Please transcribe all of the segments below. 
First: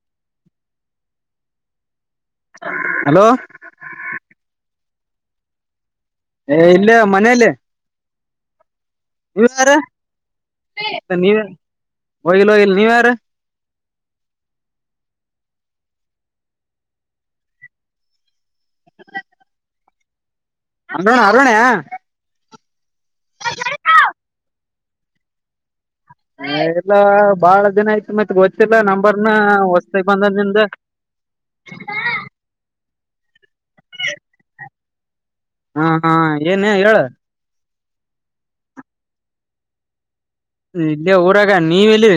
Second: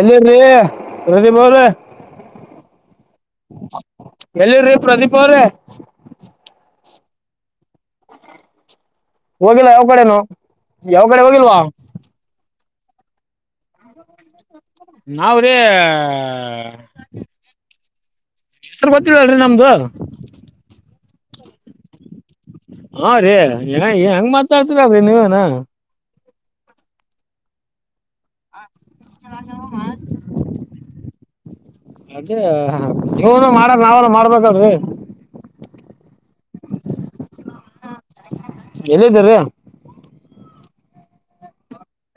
ಎಲ್ಲಿರಿ ಪ್ರದೀಪ್ ಅವ್ರೆ. ಹಲೋ ಎಲ್ಲಿದ್ರಿ ಪ್ರದೀಪ್ ಅವ್ರೆ. ಏ ಇಲ್ಲೇ ಮನೇಯಲ್ಲಿ. ನೀವ ಹೋಗಿಲ್ಲ ಯಾರ ಯಾವ ಕಡೆನು ಯಾವ ಕಡೆ ನೀವ ಯಾರ್ ಹೋಗಿಲ್ವಾ ಹೋಗಿಲ್ಲೋ ಹೋಗಿ ನೀವ್ ಯಾರ್? ನಾವ್ ರಿ ಅ ಹೆಸರ್ ಗೊತ್ತಿಲ್ಲಲ್ರಿ ನಮ್ದು? ಅನಾ ಅರುಣ್ಯ ಹಾ ರೀ ಏನ್ ಹೆಂಗ ಮಾತಾಡ್ತಿರಲ್ಲ್ರೀ ನೀವೇನ ಏ ಇಲ್ಲಾ ಭಾಳ ದಿನಾ ಆಯ್ತ್ ಮತ್ ಗೊತ್ತಿಲ್ಲ ನಂಬರ್ನ ಹೊಸ್ತಗ್ ಬಂದ ನಿಮ್ದ. ಅದೆ ನೀವನು ಮಾಡಲ್ಲ ನವ್ರಾ ಮಾಡ್ಬೇಕಲ್ಲ್ರಿ. ಹಾ ಹಾ ಏನ್ ಹೇಳ ಎಲ್ಲಿ ಇದ್ದೀರಿ. ಇಲ್ಲೇ ಊರಾಗ ನೀವ ಎಲ್ಲಿ?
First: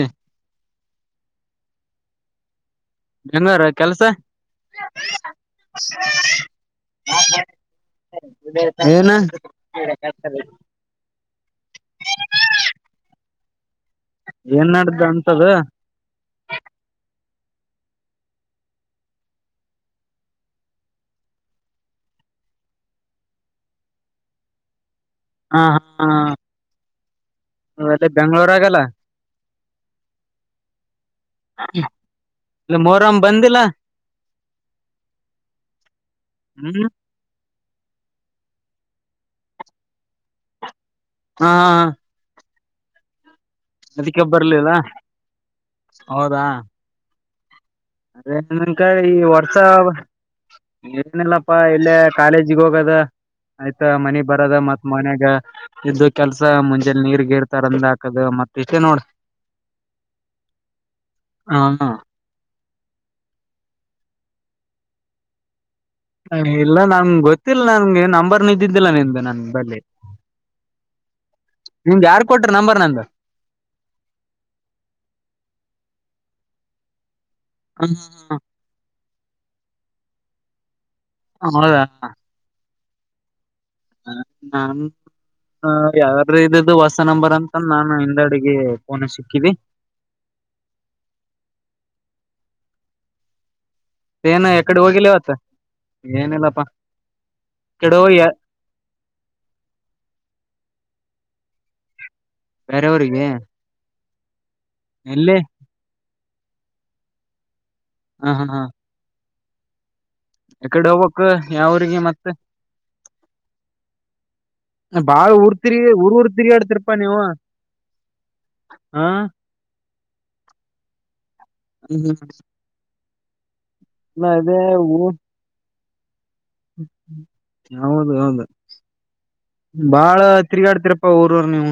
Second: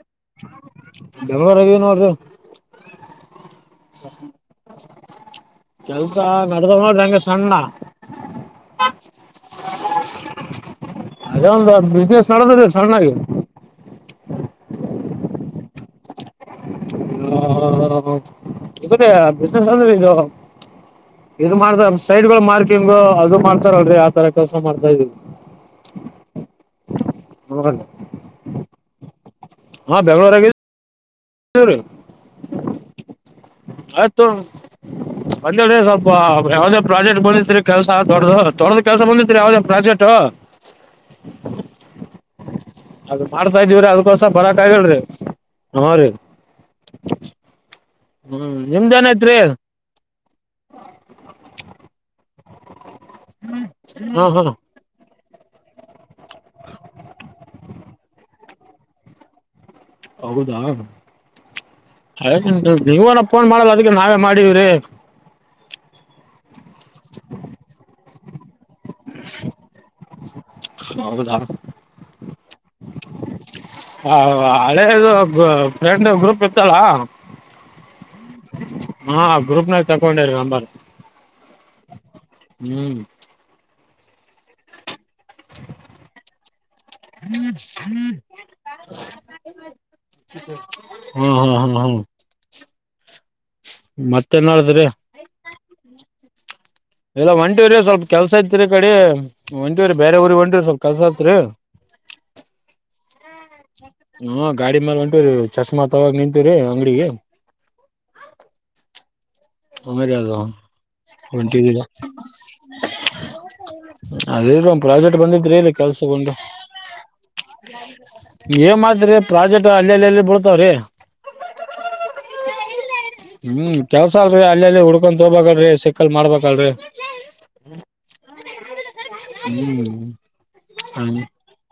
[unintelligible] [unintelligible] ಕೆಲಸ ಕೆಲ್ಸ ನಡದನೋ ಹೆಂಗ ಸಣ್ಣ ಏನ? [unintelligible] ಅದೇ ಒಂದು ಬಿಸ್ನೆಸ್ ನಡದದ್ರಿ ಸಣ್ಣಾಗಿ. ಏನ್ [unintelligible] ಹೌದೌದು [unintelligible] ಬಿಸ್ನೆಸ್ ಅಂದ್ರೆ ಇದು ಇದು ಮಾಡ್ತಾರ ಸೈಡ್ಗಳು ಮಾರ್ಕಿಂಗ್ಗು ಅದು ಮಾಡ್ತಾರಲ್ರಿ ಆ ತರ ಕೆಲ್ಸ ಮಾಡ್ತಾಯಿದೀವಿ. ಹಾಂ ಹಾಂ [unintelligible] ಅಲ್ಲಿ ಬೆಂಗ್ಗಳೂರಾಗಲ್ಲ್. ಹಾಂ ಬೆಂಗ್ಳೂರಾಗಿ ಇಲ್ಲ ಮೋರಂ ಬ ಆಯ್ತು. ಅಂದ್ರೇರಿ ಸ್ವಲ್ಪ ಯಾವದೇ ಹ್ಮ್ ಪ್ರಾಜೆಕ್ಟ್ ಬಂದಿತ್ರಿ. ಕೆಲ್ಸ ದೊಡ್ದು, ದೊಡ್ದು ಕೆಲ್ಸ ಬಂದಿತ್ರಿ ಯಾವ್ದೇ ಪ್ರಾಜೆಕ್ಟು ಹಾ ಹಾ ಹಾ ಅದು ಮಾಡ್ತಾ ಇದೀವ್ರೀ ಅದುಕೋಸ ಬರಕ್ ಬರ್ಲಿಲ್ಲ ಆಗಿಲ್ರಿ. ಹೂಂ ರೀ. ಹೌದಾ ಅದೇ ಹ್ಮ್ ನನ್ಕಾ ಈ ನಿಮ್ದೇನೈತ್ರಿ ವರ್ಷ ಏನಿಲ್ಲಪ್ಪಾ ಇಲ್ಲೇ ಕಾಲೇಜ್ಗ್ ಹೋಗದ ಆಯ್ತಾ ಮನಿ ಹಾ ಹಾ ಬರದ ಮತ್ ಮನೇಗ ಇದ್ದ ಕೆಲ್ಸ ಮುಂಜೆಲ್ ನೀರ್ಗೀರ್ ತಂದ್ ಹಾಕದು ಮತ್ ಇಷ್ಟೇ ನೋಡಿ. ಹೌದಾ [unintelligible] ನೀವನ ಫೋನ್ ಮಾಡಲ್ಲ ಅದಕ್ಕೆ ನಾವೇ ಮಾಡಿವ್ರಿ. ಹ ಇಲ್ಲ ನಂಗ್ ಗೊತ್ತಿಲ್ ನಂಗೆ ನಂಬರ್ ದಿದ್ದಿಲ್ಲ ನಿಮ್ದು ನನ್ ಬಳಿ ಹೌದಾ ನಿಮ್ದ್ ಯಾರ್ ಕೊಟ್ರ ನಂಬರ್ ನಂದು? ಹ ಹಳೆದು ಬ ಫ್ರೆಂಡ್ ಗ್ರೂಪ್ ಇತ್ ತಲ ಆ ಗ್ರೂಪ್ನಾಗ್ ತಕೊಂಡೇರಿ ನಂಬರ್. ಹಾಂ ಹಳೆದ? ಹ್ಮ್ ಆ ಹಾಂ ಯಾರಾದ್ರೂ ಇದ್ದಿದ್ದು ಹೊಸ್ ಹೊಸ ನಂಬರ್ ಅಂದ್ಕೊಂಡ್ ನಾನು ಹಿಂದಡಿಗೆ ಫೋನ ಸಿಕ್ಕಿದೆ. ಹ್ಮ್ ಹ್ಮ್ ಹ್ಮ್ ಏನ ಮತ್ತೇನ್ ಆಕಡೆ ಹೇಳಿದ್ರಿ ಹೋಗಿಲ್ಲವತ್ತ? ಏನಿಲ್ಲಪ್ಪಾ. ಇಲ್ಲ ಹೊಂಟಿವ್ರಿ ಎಕಡೆ ಸ್ವಲ್ಪ್ ಹೋಗಿ ಕೆಲ್ಸ ಇತ್ರಿ ಈಕಡಿ ಹೊಂಟಿವ್ರಿ ಬೇರೆ ಊರಿಗ್ ಹೊಂಟಿವ್ ಸ್ವಲ್ಪ್ ಕೆಲ್ಸ ಇತ್ರಿ. ಬೇರೆ ಊರಿಗೆ? ಹ್ಮ್ ಆ ಗಾಡಿ ಮೇಲ್ ಹೊಂಟಿವ್ರಿ ಚಶ್ಮಾ ತಗೊಳಾಕ್ ನಿಂತಿವ್ರೀ ಅಂಗ್ಡಿಗೆ. ಹಾಂ ಹಾಂ ಹಾಂ [unintelligible] ಹೊಂಟಿದೀರಾ ಯಾವ್ರಿಗೆ ಮತ್ತೆ ಅದೇ ಒಂದ್ ಪ್ರಾಜೆಕ್ಟ್ ಬಾಳ್ ಬಂದಿತ್ರಿ ಊರ್ ಇಲ್ಲಿ ತಿರ್ಗಿ ಊರ್ ಊರ್ ಕೆಲ್ಸಗೊಂಡು ತಿರ್ಗಾಡ್ತಿರ್ಪಾ ನೀವು ಏ ಮಾಡ್ತ್ರಿ ಹ ಪ್ರಾಜೆಕ್ಟ್ ಅಲ್ಲಲ್ಲಲ್ಲಿ ಬೀಳ್ತಾವ್ರಿ. [unintelligible] ಹ್ಮ್ ಕೆಲ್ಸ ಇಲ್ಲ ಅಲ್ರಿ ಅದೇ ಅಲ್ಲಲ್ಲಿ ಊ ಹುಡ್ಕೊಂತಾ ಹೋಬೇಕಲ್ರಿ ಸಿಕ್ಕಲ್ ಮಾಡ್ಬೇಕ್ ಹೌದು ಹೌದು. ಹ್ಮ್ ಬಾಳ ತಿರುಗಾಡ್ತೀರಪ್ಪಾ ಊರೂರ್ ನೀವು.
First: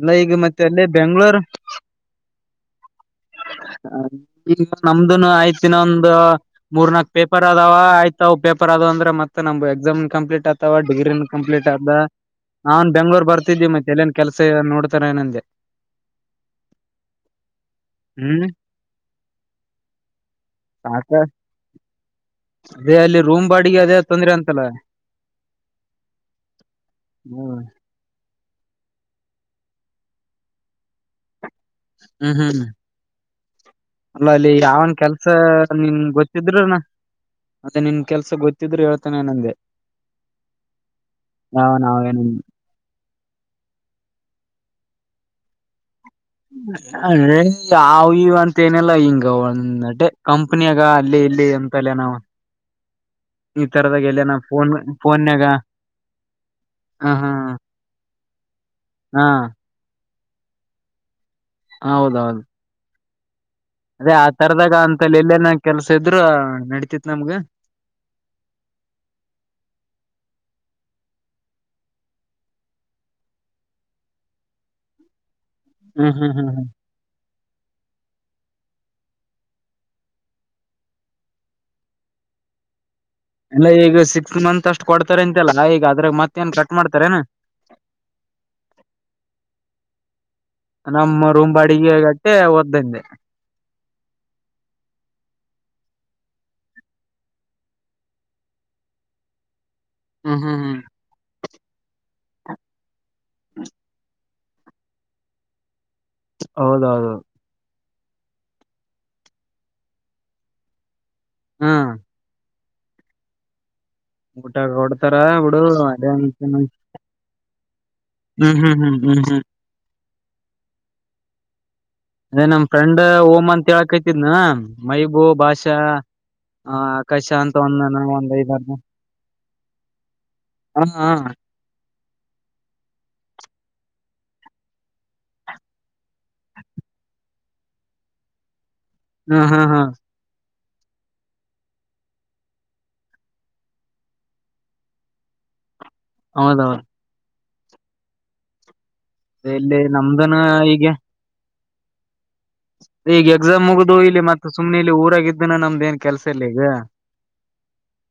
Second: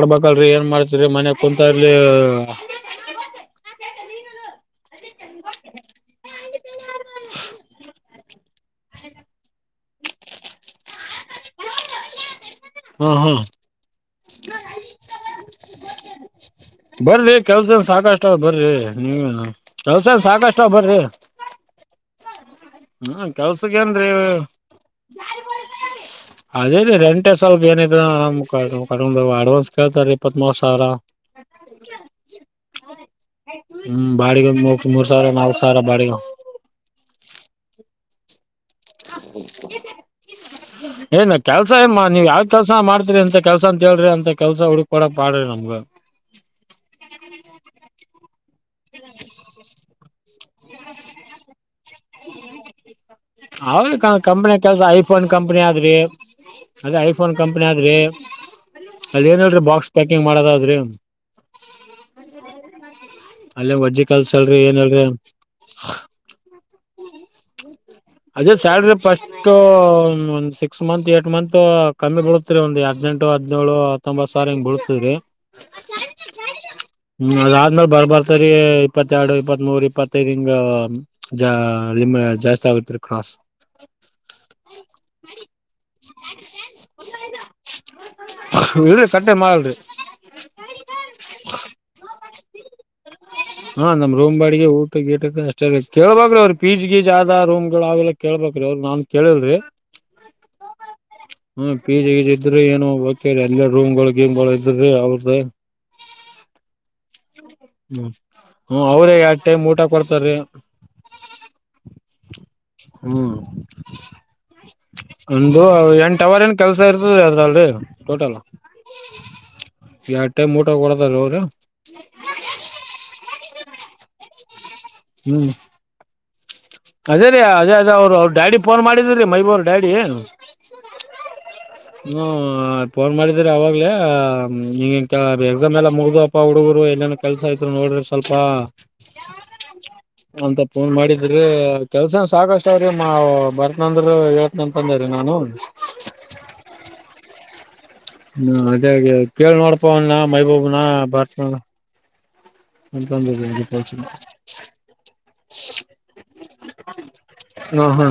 ಇಲ್ಲ ಈಗ ಮತ್ತೆ ಏನ್ ಅಲ್ಲೇ ಮಾಡ್ತಿರಿ ಮನೆ ಬೆಂಗ್ಳೂರ್ ಕುಂತಾಲಿ ಈಗ ನಮ್ದುನು ಆಯ್ತಿನೊಂದು ಮೂರ್ನಾಕ್ ಪೇಪರ್ ಅದಾವ ಆಯ್ ಅವು ಪೇಪರ್ ಅದ ಅಂದ್ರೆ ಮತ್ತೆ ನಮ್ದು ಎಕ್ಸಾಮ್ ಕಂಪ್ಲೀಟ್ ಆಗ್ತಾವ ಡಿಗ್ರಿ ಕಂಪ್ಲೀಟ್ ಆದ ನಾನ್ ಹಾ ಬೆಂಗ್ಳೂರ್ ಹಾ ಬರ್ತಿದ್ದಿ ಮತ್ತೆ ಎಲ್ಲೇನ್ ಕೆಲಸ ನೋಡ್ತಾರೆ ಏನಂದೆ [unintelligible] ಬರ್ರಿ ಕೆಲ್ಸನ್ ಸಾಕಷ್ಟ ಹ್ಮ್ ಬರ್ರಿ ನೀವೇನ್ ಕೆಲ್ಸನ್ ಸಾಕಷ್ಟ ಬರ್ರಿ ಸಾಕ ಅದೇ ಅಲ್ಲಿ ಹ್ಮ ರೂಮ್ ಬಾಡಿಗೆ ಕೆಲ್ಸಕ್ಕೆೇನ್ ಅದೇ ರಿ ತೊಂದ್ರೆ ಅಂತಲ್ಲ ಅದೇ ರ ರೆಂಟೇ ಹ್ಮ್ ಸ್ವಲ್ಪ ಏನ ನ ಮುಖರು ಪಕೊಂಡ ಅಡ್ವಾನ್ಸ್ ಕೇಳ್ತಾರಿ ಇಪ್ಪತ್ ಸಾವಿರ ಹ್ಮ ಹ್ಮ್ಮ ಹ್ಮ್ ಅಲ್ಲ ಬಾಡಿಗೆ ಅಲ್ಲಿ ಮೂರ್ ಯಾವನ್ ಮೂರ್ ಕೆಲ್ಸ ಸಾವಿರ ನಾಲ್ಕ್ ಸಾವಿರ ನಿನ್ ಬಾಡಿಗೆ ಗೊತ್ತಿದ್ರೂನಾ ಮತ್ತೆ ನಿನ್ ಕೆಲಸ ಗೊತ್ತ ಹಾ ಏನ್ ಕೆಲ್ಸ ಯಾವ ಏ ನೀವ್ ನಾವೇನಂದ ಯಾವ ಕೆಲ್ಸ ಮಾಡ್ತರಿ ಅಂತ ಕೆಲ್ಸ ಅಂತ ಹೇಳ್ರಿ ಅಂತ ಕೆಲ್ಸ ಹುಡುಕ ಕೂಡ ಪಾಡ ನಮ್ಗೆ ಅಂದ್ರೆ [unintelligible] ತ್ತೇನೆಲ್ಲಾ ಹಿಂಗ ಒಂದಟೆ ಕಂಪ್ನಿಯಾಗ ಅಲ್ಲಿ ಇಲ್ಲಿ ಎಂತಲ್ಲ ನಾವ ಅವದ ಕ ಕಂಪನಿ ಕೆಲ್ಸ ಐಫೋನ್ ಫೋನ್ಯಾಗ ಕಂಪನಿ ಆದ್ರಿ. ಅದೇ ಹ ಹಾ ಐಫೋನ್ ಕಂಪನಿ ಆದ್ರಿ, ಹಾ ಅದೇನಲ್ರಿ ಬಾಕ್ಸ್ ಪ್ಯಾಕಿಂಗ್ ಮಾಡೋದದ್ರಿ. ಹೌದೌದು. ಹ ಅದೇ ಆ ತರದಾಗ ಅಂತಲ್ಲಿ ಎಲ್ಲೇ ನ ಕೆಲ್ಸ ಇದ್ರು ನಡತಿತ್ ನಮ್ಗೇ ಅದೇ ಸ್ಯಾಲ್ರಿ ಫಸ್ಟ್ ಒ ಸಿಕ್ಸ್ ಮಂತ್ ಏಟ್ ಮಂತ್ ಕಮ್ಮಿ ಬಿಳತ್ತರಿ ಒಂದ ಎ ಹದಿನೇಂಟು ಹದ್ನೇಳು ಹತ್ತೊಂಬತ್ ಸಾವಿರ ಹಿಂಗ ಬೀಳ್ತಿದ್ರಿ ಹ್ಮ್ ಹ್ಮ್ ಹ್ಮ್ ಹ್ಮ್ ಹ್ಮ್ ಅದಾದ್ಮೇಲೆ ಬರ್ಬಾರತ ಇಪ್ಪತ್ತೆರಡು ಇಪ್ಪತ್ ಮೂರ್ ಇಪ್ಪತ್ತೈದು್ ಹಿಂಗ ಜಾಸ್ತಿ ಆಗತ್ರಿ ಕ್ರಾಸ್ ಎಲ್ಲ ಈಗ ಸಿಕ್ಸ್ ಮಂತ್ ಅಷ್ಟ್ ಕೊಡ್ತಾರೆ ಅಂತೆಲ್ಲ ಈಗ ಅದ್ರಾಗ ಮತ್ತೇ ಏನ್ ಕಟ್ ಮಾಡ್ತಾರೇನಾ ಇ ಕಟ್ಟೆ ಮಾಡರಿ ನಮ್ಮ ರೂಮ್ ಬಾಡಿಗೆಗಟ್ಟೆ ಓದ್ದಿಂದೆ ಹಾ ನಮ್ ರೂಮ್ ಬಾಡಿಗೆ ಊಟ ಗೀಟಕ್ ಅಷ್ಟ ಬೇಕು ಕೇಳಬೇಕ್ರಿ ಅವ್ರಿ ಪೀಜ್ ಗೀಜ್ ಆದ ರೂಮ್ಗಳು ಅವೆಲ್ಲ ಕೇೇಳಬಬೇಕಕ್್ರೀ ಅವ್ರರು ನಾನ್ ಕೇಳಿಲ್ರರಿ ಹ್ಮ್ ಹ್ಮ್ ಹ್ಮ್ ಹ್ಮ ಪೀಜಿ ಈಜ ಇದ್ರಿ ಏನು ಬ ಅಲ್ಲ ರೂಮ್ಗಳು ಗೇಮ್ ಗಳು ಇದ್ರಿ ಅವ್ರದ ಹೌದೌದೌದು ಹ್ಮ್ ಹ್ಮ ಅವ್ರೇ ಎರಡು ಟೈಮ್ ಊಟ ಕೊಡ್ತಾರಿ ಹ್ಮ್ ಹ್ಮ್ ಊಟ ಕೊಡ್ತಾರ ಒಂದು ಬಿಡು ಅದೇ ಎಂಟ ಹ್ಮ್ ಅವರ್ ಏನ್ ಕೆಲ್ಸ ಇರ್ತದ ಅದ್ರಲ್ರಿ ಟೋಟಲ್ ಹ್ಮ್ ಹ್ಮ್ ಹ್ಮ್ ಹ್ಮ್ ಎರ ಟೈಮ್ ಊಟ ಕೊಡತಾರ ಅವ್ರೇ ಅದೇ ನಮ್ ಫ್ರೆಂಡ್ ಓಂ ಅಂತ ಹೇಳಕೈತಿದ್ನ ಮೈಬೂ ಹ್ಮ್ ಭಾಷಾ ಆ ಅದೇ ಆಕಾಶ ರೀ ಅಂತ ಅದೇ ಒಂದ ಅದ ಅವ್ರು ಅವ್ರ ಒಂದ್ ಡ್ಯಾಡಿ ಫೋನ್ ಮಾಡಿದ್ರೀ ಮೈಬೂ್ರ ಡ್ಯಾಡಿ ಹಾ ಹಾ ಹ್ಮ ಫೋನ್ ಮಾಡಿದ್ರಿ ಅವಾಗ್ಲ ಹ ಎಕ್ಸಾಮ್ ಎಲ್ಲಾ ಮುಗ್ದಪ್ಪ ಹುಡುಗರು ಏಲ್ಲನ ಕೆಲ್ಸ ಆ್ರು ನೋಡ್ರ ಸ್ವಲ್ಪ ಹ್ಮ್ ಹ್ಮ್ ಹಾ್ ಅಂತ ಫೋನ್ ಮಾಡಿದ್ರೆ ಕೆಲ್ಸನ್ ಸಾಕಷ್ಟ ಅವ್ರಿ ಮಾ ಬರ್ತ್ನಂದ್ರ ಹೇಳ್ತ್ನಂತಂದ್ರೀ ನಾನು ಹೌದೌದು ಹ್ಮ ಅದೇ ಕೇಳ್ ಇಲ್ಲಿ ನೋಡ್ಪ ಅವ ನಮ್ದನ ಮೈಬಾಬನಾ ಈಗ ಭತನ ಈಗ ಎಕ್ಸಾಮ್ ಮುಗ್ದ ಇಲ್ಲಿ ಮತ್ತ ಸುಮ್ನೆ ಇಲ್ಲಿ ಊರಾಗಿದ್ದನ ನಮ್ದ ಏನ್ ಕೆಲ್ಸ ಇಲ್ಲ ಈಗ ಹ ಹ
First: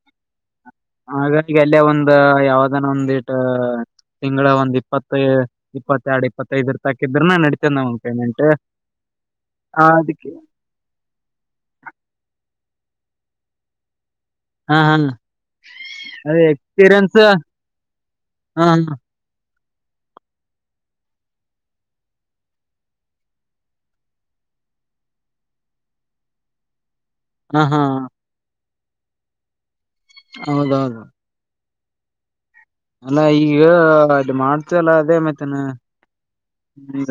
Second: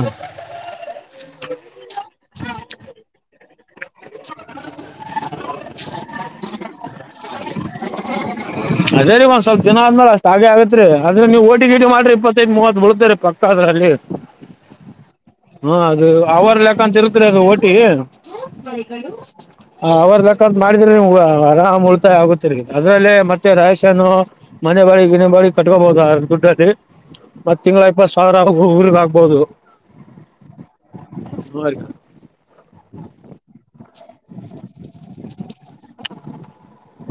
ಹಾಗ ಈಗ ಅಲ್ಲೇ ಒಂದ ಯಾವ್ದಾನ ಒಂದಿಟ್ಟು ತಿಂಗಗಳ ಒಂದ್ ಇಪ್ಪತ್ತು ಇಪ್ಪತ್ತೆರಡು ಇಪ್ಪತ್ತೈದರ ತಕಿದ್ರನ ನಡತೇ ನ ಪೇಂಮ್ಯಂಟ್ ರೇರಿ ಒಂದ ಸ್ವಲ್ಪ ದಿನ ಆದ್ಮೇಲೆ ಅಷ್ಟ ಹಾಗ ಆಗತ್ರಿ ಆದ್ರೆ ನೀವು ಹೋಟಿ ಗೀಟಿ ಮಾಡ್ರ ಇಪ್ಪತ್ತೈಐದು ಮೂವತ್ ಬಳತೇ ರ ಪಕ್ಕ ಅದ್ರಲ್ಲಿ ಹ ಹಾ ಹಾ ಅದು ಅದೇ ಅವರ್ ಲೆಕ್ಕ ಅಂತ ಎಕ್ಸ್ಪೀರಿಯನ್ಸ್ ಇರ್ತ್ರಿ ಅದು ಓಟಿ ಹ ಹಾ ಬಳಿಗಳು ಅವ್ರ ಕ್ಕಂತ ಮಾಡಿದ್ರೆ ನೀವು ಆರಾಮ್ ಉಳಿತಾಯ ಆಗುತ್ತಿರಿ ಅದ್ರಲ್ಲೇ ಮತ್ತೆ ರೇಶನ್ ಮನೆ ಬಾಡಿಗೆ ಮಿನಿ ಬಾಡಿಗೆ ಕಟ್ಕೋಬಹುದು ಅ ದುಡ್ಡುಲಿ ಮತ್ ಹಾ ಹಾ ತಿಂಗಗಳ ಇಪ್ಪತ್ ಸಾವಿರ ಊರ್ಗ್ ಆಾಕ್ಬೋದು ಹೌದೌದು ಹ ಅಲ್ಲ ಈಗ ಅದು ಮಾಡ್ತಲ್ಲ ಅದೇ ಮತ್ತಾನ ಹ್ಮ್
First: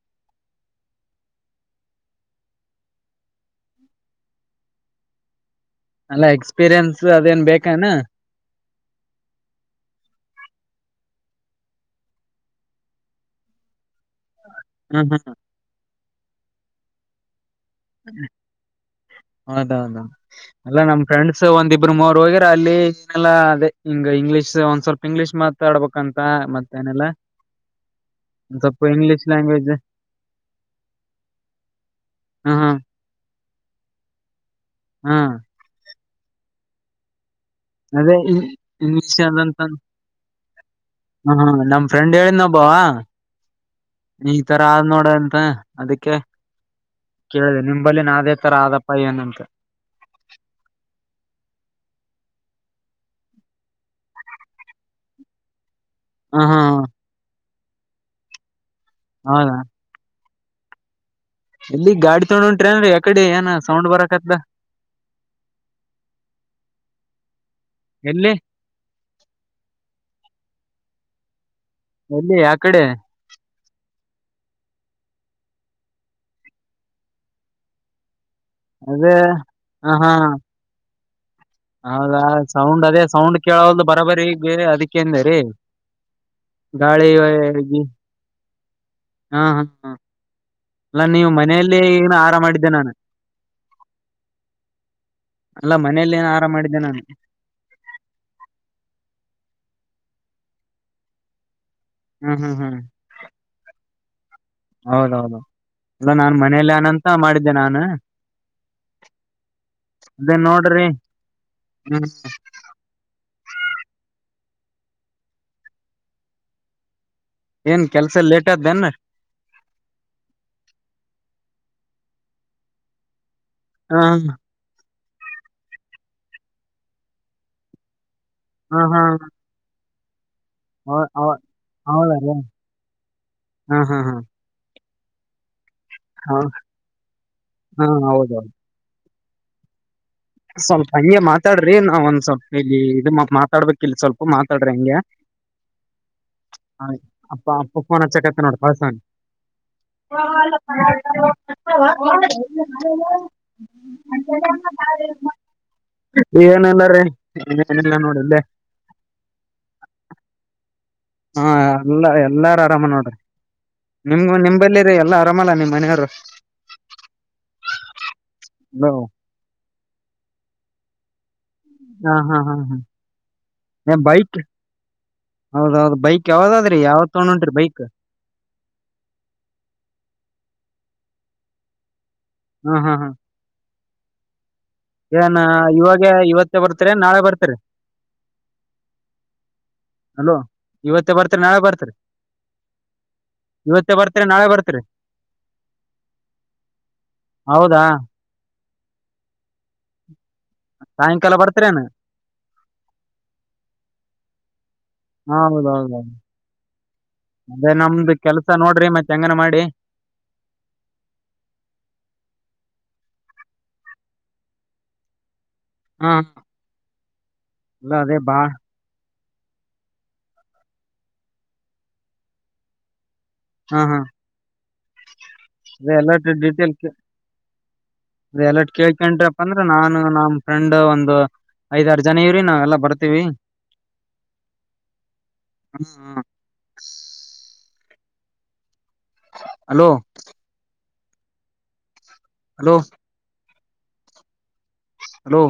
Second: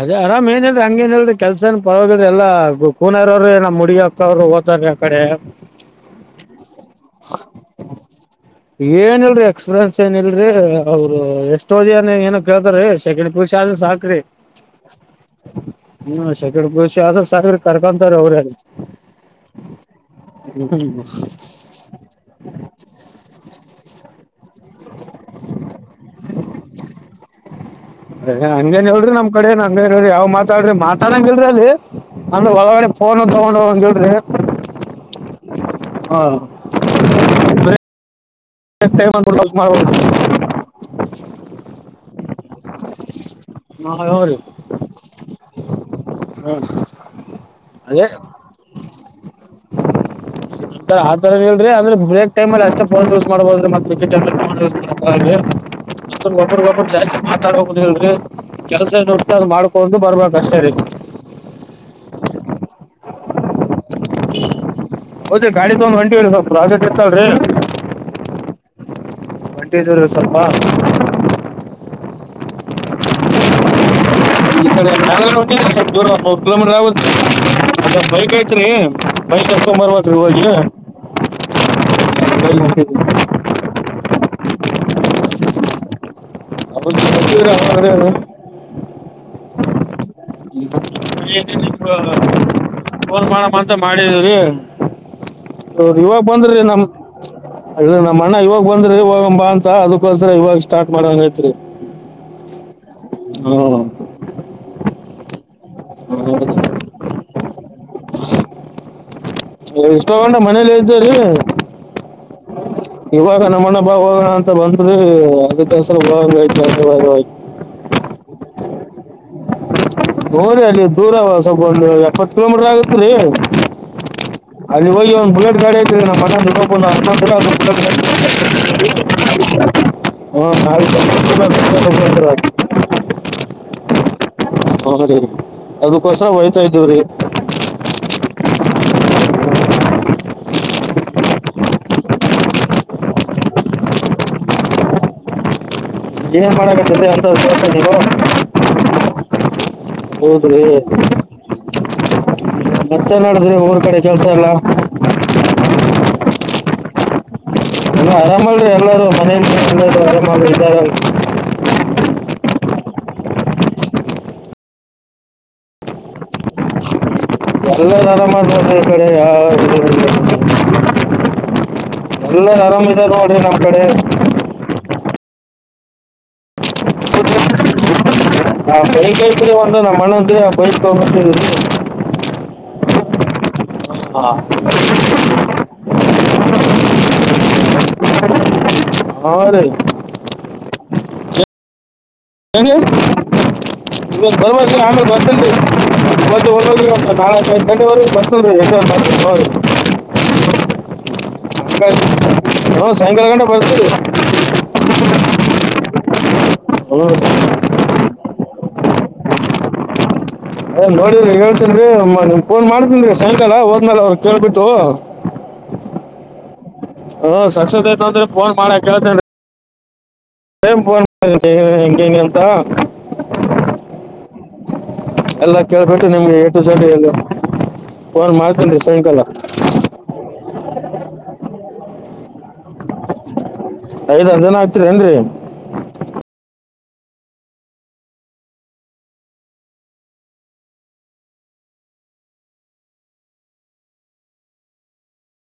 ಅದ ಅರಾಮ್ ಏನ್ ಹೇಳ್ರಿ ಹಂಗೇನ್ ಹೇಳಿ ಕೆಲ್ಸನ್ ಪರವಾಗಿ ಎಲ್ಲಾ ಗ ಕುನಾರ್ ಅವ್ರಿ ಏನ್ ಹುಡುಗಿ ಹಾಕ್ತವರು ಓತಾರೇ ಕಡೆ ಅಲ್ಲ ಎಕ್ಸ್ಪೀರಿಯನ್ಸ್ ಅದೇನ್ ಬೇಕನಾ ಏನ್ ಇಲ್ರರಿ ಎಕ್ಸ್ಪೀರಿಯನ್ಸ್ ಏನ್ ಇಲ್ರಿ ಅವ್ರು ಎಷ್ಟೋದ ಏ ಏನ ಕೇಳ್ತಾರ ಸೆಕೆಂಡ್ ಪಿಯುಸಿ ಸಾಾಗ್ರೆ ಹ್ಮ್ ಹ್ಮ್ ಹ್ಮ ಹ್ಮ ಶೇಕೇಂಡ್ ಪಿಯುಸಿ ಆದ್ ಸಾಕರಿ ಕರ್ಕೊಂತಾರ ಅವ್ರೇ ಹೌದೌದ ಅಲ್ಲ ನಮ್ ಫ್ರೆಂಡ್ಸ್ ಒಂದಿಬ್ರು ಮೂರ್ ಹೋಗಿರ ಅಲ್ಲಿ ಇಲ್ಲಾ ಏಲಾ ಅದೇ ಹಿಂಗ ಇಂಗ್ಲೀಷ್ ಒಂದ್ ಸ್ವಲ್ಪ ಇಂಗ್ಲೀಷ್ ಮಾತಾಡ್ಬೇಕಂತ ಮತ್ತೇಏನೆಲ್ಲಾ ಅ ಹಂಗೇನ್ ಹೇಳ್ರಿ ನಮ್ ಕಡೆಏನ್ ಹಂಗನ್ ಹೇಳ್ರಿ ಯಾವ್ ಮಾತಾಡ್ರಿ ಮಾತಾಡಂಗ ಇಲ್ರಿ ಅಲ್ಲಿ ಹ ಹ ಒಳಗಡೆ ಫೋನ್ ತಗೊಂಡು ಹೋಗ ಗಿಂಲರಿ ಹಾ ಹಾ ಅದೇ ಹಿಂಸೇ ಅದೇ ಅಂತ ಮಾಡ್ಬೇಕು ನಮ ಫ್ರೆಂಡ್ ಹೇಳ ನ ಒಬ್ಬ ಹಾ, ಹ್ಞೂ ರೀ ಈ ತರ ಆದ ನೋಡಂತ ಅದಕ್ಕೆ ಹ್ಮ್. ಕೇಳಿದೆ ನಿಂಬಲ್ಲಿ ಅದೇ ನೇ ತರ ಆದಪ್ಪ ಏನಂತ ಆತರ ಹೇಳ್ರಿ ಅಂದ್ರೆ ಬ್ರೇಕ್ ಟೈಮ್ ಲೀ ಅಷ್ಟೇಫೋನ್ ಯೂಸ್ ಮಾಡ್ಬೋದ್ರೀ ಮತ್ತೆ ಯುಸ್ ಮಾಡೋಕೆ ಆಗಲ ರಿ ಅಷ್ಟೊ ಹ ಒೊಬ ಹಾ ಒಬ್ಬರು ಜಾಸ್ತಿ ಮಾತಾಡ ಹುದುದು ಹೇಳಿ ಕೆಲ್ಸ ನೋಡ್ ಅ್ ಮಾಡ್ಕೊಡ್ದು ಬರಬೇಕು ದಷ್ಟಟಾರೀಕ್ು ಇಲ್ಲಿ ಗಾಡಿ ತಗೊಂಡ್ ಓಂಟ್ರಿ ಅನ್್ರ ಯಕಡೆ ಏನ ಸೌಂಡ್ ಬರಕತ್ದ ಹೌದೇ ಗಾಡಿಿ ತಗೊಂಡ ಹೊಂಟಿ ಸ್ವಲ್ಪ ಪ್ರಾಜೆಕ್ಟ್ ಇರ್ತಲ್ರಿೀ ಎಲ್ಲಿ ಒಂಟಿಯದರುಸವಲಪ ಎಲ್ಲಿ ಯ ಕಡೆ ಈ ಕಡೆ ಮೇಗಲಕೋಟೇ ಸವಲಪ ಕಿಲೋ ಮೀಟರ್ ಆಗುತ್ತೇ ತ್ರಿ ಅದೇ ಬೈಕ್ ಹ ಏತಕೋಬರಬೇಕು ಹಾ ರಿ ಹೋಗಿ ಹೌದಾ ಗಾಡಿ ಸೌಂಡ್ ಹೊಂಟಿದ್ವಿ. ಅದೇ ಸೌಂಡ್ ಕೇಳಲ್ ಬರಿ ಈಗ ಅದಕ್ಕೆಂದರಿೀ ಅವತ್ತು ಗಾಳಿ ಬರ್ತಿದ್ರ ವಗ ಅವಾಗ್ಲೇ ಹಾ ಹಾ ಹಾ ಅಲ್ಲಾ ನೀವು ಮನೆಯಲ್ಲಿ ಏನು ಆಹಾರ ಮಾಡಿದ್ದೆ ನಾನು ಫೋನ್ ಮಾಡ ಅಂತ ಮಾಡಿದವ್ರಿ ಅಲ್ಲಾ ೌ ಮನೆಯಲ್ಲಿ ಇವಾಗ ಏನ್ ಆಹಾರ ಬಂದ್ರಿ ಮಾಡಿದ್ದೆ ನಮ್ ನಾನು ಇ ನಮ್ಮ್ ಅಣ್ಣ ಇವಾಗ ಬಂದ್ರಿ ಇವಾಗ ಹೋಗೋಣ ಬಾ ಅಂತ ಅದಕೋ ಇವಾಗ ಸ್ಟಾರ್ಟ್ ಮಾಡಂಗ ಹೇೈತ್ರಿ ಹ್ಮ್ ಹ್ಮ್ ಹ್ಮ್ ಹೌದೌದು ಅದ ನಾನನ್ ಮನೇಲಿ ನಂತ ಮಾಡಿದ್ದೆ ನಾನು ಯು ಅ ಇಷ್ಟ ಅದೇ ಹೋಗೊಂಡ ಮನೇಲಿ ನೋಡ್ರಿ ಇದ್ದ ರಿ ಹ್ಮ್ ಇವಾಗ ನಮ್ಮಣ್ಣ ಬಾ ಹೋಗಣ ಅಂತ ಬಂದ್ರೆ ಅದಕ್ಕೆಸ ಹೋಂಗ ಆಯ್ತು ತಿರಿಗಿ ಹೋಗ ಏನ್ ಕೆಲ್ಸ ಲೇಟ್ ಆದ್ದೇನ್ ಗೋರಿ ಅಲ್ಲಿ ದೂರವ ಸಗೊಂಡು ಎಪ್ಪತ್ ಕಿಲೋಮೀಟರ್ ಆಗತ್ ರೀ ಹಾ ನೀವ್ ಹೋಗಿ ಒಂದು ಬುಲೇಟ್ ಗಾಡಿ ಐತಿ ನಮ್ಮ ಅಣ್ಣದು ಹ್ಮ ಹ್ಮ ಹ್ಮ ಹೌದ ರೀ ಹಾ ನಾ ಹಾ ಹಾ ಹರಿ ಅದಕ್ಕೋಸ್ರ ಹಾ ಹೊಯತಾ ಇದ್ದೇವ್ರೀ ಹಾ ಹೌದು ಸ್ವಲ್ಪ ಹಂಗೆ ಮಾತಾಡ್ರಿ ನಾವ್ ಒಂದ್ ಸ್ವಲ್ಪ ಇಲ್ಲಿ ಇದು ಮಾತಾಡ್ಬೇಕಿಲ್ ಸ್ವಲ್ಪ ಮಾತಾಡ್ರಿ ಹಂಗೆ. ಏನು ಹ ಮಾಡಕತ್ತೈತೆ ಅಂತ ಕೆಲಸ ಅಪ್ಪ ನೀವು ಫೋನ್ ಅಚಕ್ಕತನೋಡ ಪಸ್ನಾಗ. ಹೌದ್ರಿ [unintelligible] ಮತ್ತೆ [unintelligible] ನೋಡಿದ್ರಿ ಊರ್ ಕಡೆ ಕೆಲಸ ಎಲ್ಲ ಏನಿಲ್ಲರಿ ಏನಿಲ್ಲ ಎಲ್ಲ ನೋಡ್ ಇಲ್ಲೇ ಅರಾಮಲ್ರಿ ಎಲ್ಲರೂ ಮನೇಲಿ ಎಲ್ರು ಅರಾಮ್ ಇದ್ದಾರ. ಹಾ ಎಲ್ಲ ಎಲ್ಲಾರು ಆರಾಮ ನೋಡ್ರಿ. ನಿಮ್ಗ ನಿಮ್ಬಲೀರಿ ಎಲ್ಲ ಆರಾಮಲ್ಲ ನಿಮ್ಮ್ ಮನೆಯವ್ರು. ಎಲ್ಲ ಆರಾಮ ದ ಕಡೆ ಯಾವ ಎಲ್ಲ ಆರಾನಿದೆ ನೋಡ್ರೆ ನಮ್ಮ. ಕಡೆ ಎಂ ಬೈಕ್. ಹೌದೌದು ಬೈಕ್ ಯಾವ್ದಾದ್ರಿ ಯಾವ್ದ ತೊಗೊಂಡ್ ಹೊಂಟ್ರಿ ಬೈಕ್. ನಾ ಕೈ ಕೈತ್ರಿ ಒಂದ ನಮ್ಣ್ಣಂದ ಬೈಸ್ಕೊಂಡಂತಿ. ಹಾ ಹಾ ಹ ಹ್ಮ್ ಹಾ ಏನ್ ಇವಾಗ ಇವತ್ತೇ ಬರ್ತರಿ ನಾಳೆ ಬರ್ತರಿ. ಆರಿ ಇವತ್ತೆ ಬರ್ತಿರಿ ನಾಳೆ ಬರ್ತ್ರಿ. ಏನಿ ಇವತ್ತು ನಾಳೆ ಬರುವ ಬರ್ತೀರಿ ಆಮೆಲ್ ಬರ್ತ ಇವತ್ತು ಒಂದ ನಾಲ್ಕುದು ಹೌದಾ ಗಂಟೆವರ್ಗೆ ಬರ್ತ ಎಷ್ಟೊ [unintelligible] ಸಾಯಂಕಾಲ ಬರ್ತಿರೇನು ಹು ಸಾಯಂಕಾಲ ಗಂಟ ಬರ್ತಿರಿ. ಹೌದೌದು ಅದೇ ನಮ್ದು ಕೆಲ್ಸ ನೋಡ್ರಿ ಮತ್ತೆ ಹೆಂಗನ ಮಾಡಿ. ಏ ನೋಡಿದ್ರಿ ಹೇಳ್ತನ್ರಿ ನಿಮ್ ಫೋನ್ ಮಾಡ್ತನ್ರಿ ಸಾಯಂಕಾಲ ಹೋದ್ಮೇಲ್ ಅವ್ರ ಕೇಳ್ಬಿಟ್ಟು. ಉ ಹಾ ಹಾ ಸಕ್ಸಸ್ ಇಲ್ಲ ಆಯ್ತ ಅದೇ ಅಂದ್ರ ಬಾ ಫೋನ್ ಮಾಡಾ ಕೇಳ್ತ ಸೇಮ್ ಫೋನ್ ಮಾಡಿಟಿ ಹಿಂಗ್ ಹಿಂಗೆ ಅಂತ. ಹ ಹಾ ಎಲ್ಲ ಕೇಳ್ಬಿಟ್ಟು ನಿಮ್ಗೆ ಎ ಟು ಜಡ್ ಎಲ್ಲ. ಅ ಎಲ್ಲ ಕೇಳ್ಕಟ್ರಪ್ಪ ಅಂದ್ರ ನಾನು ನಮ್ ಫ್ರೆಂಡ್ ಒಂದು. ಐದಾರ್ ಜನ ಇವ್ರಿ ನಾವ್ ಎಲ್ಲಾ ಬರ್ತೀವಿ. ಐದಾರ್ ಜನ ಆಗ್ತಿರ್ ಏನ್ರಿ. [unintelligible] Hello hello hello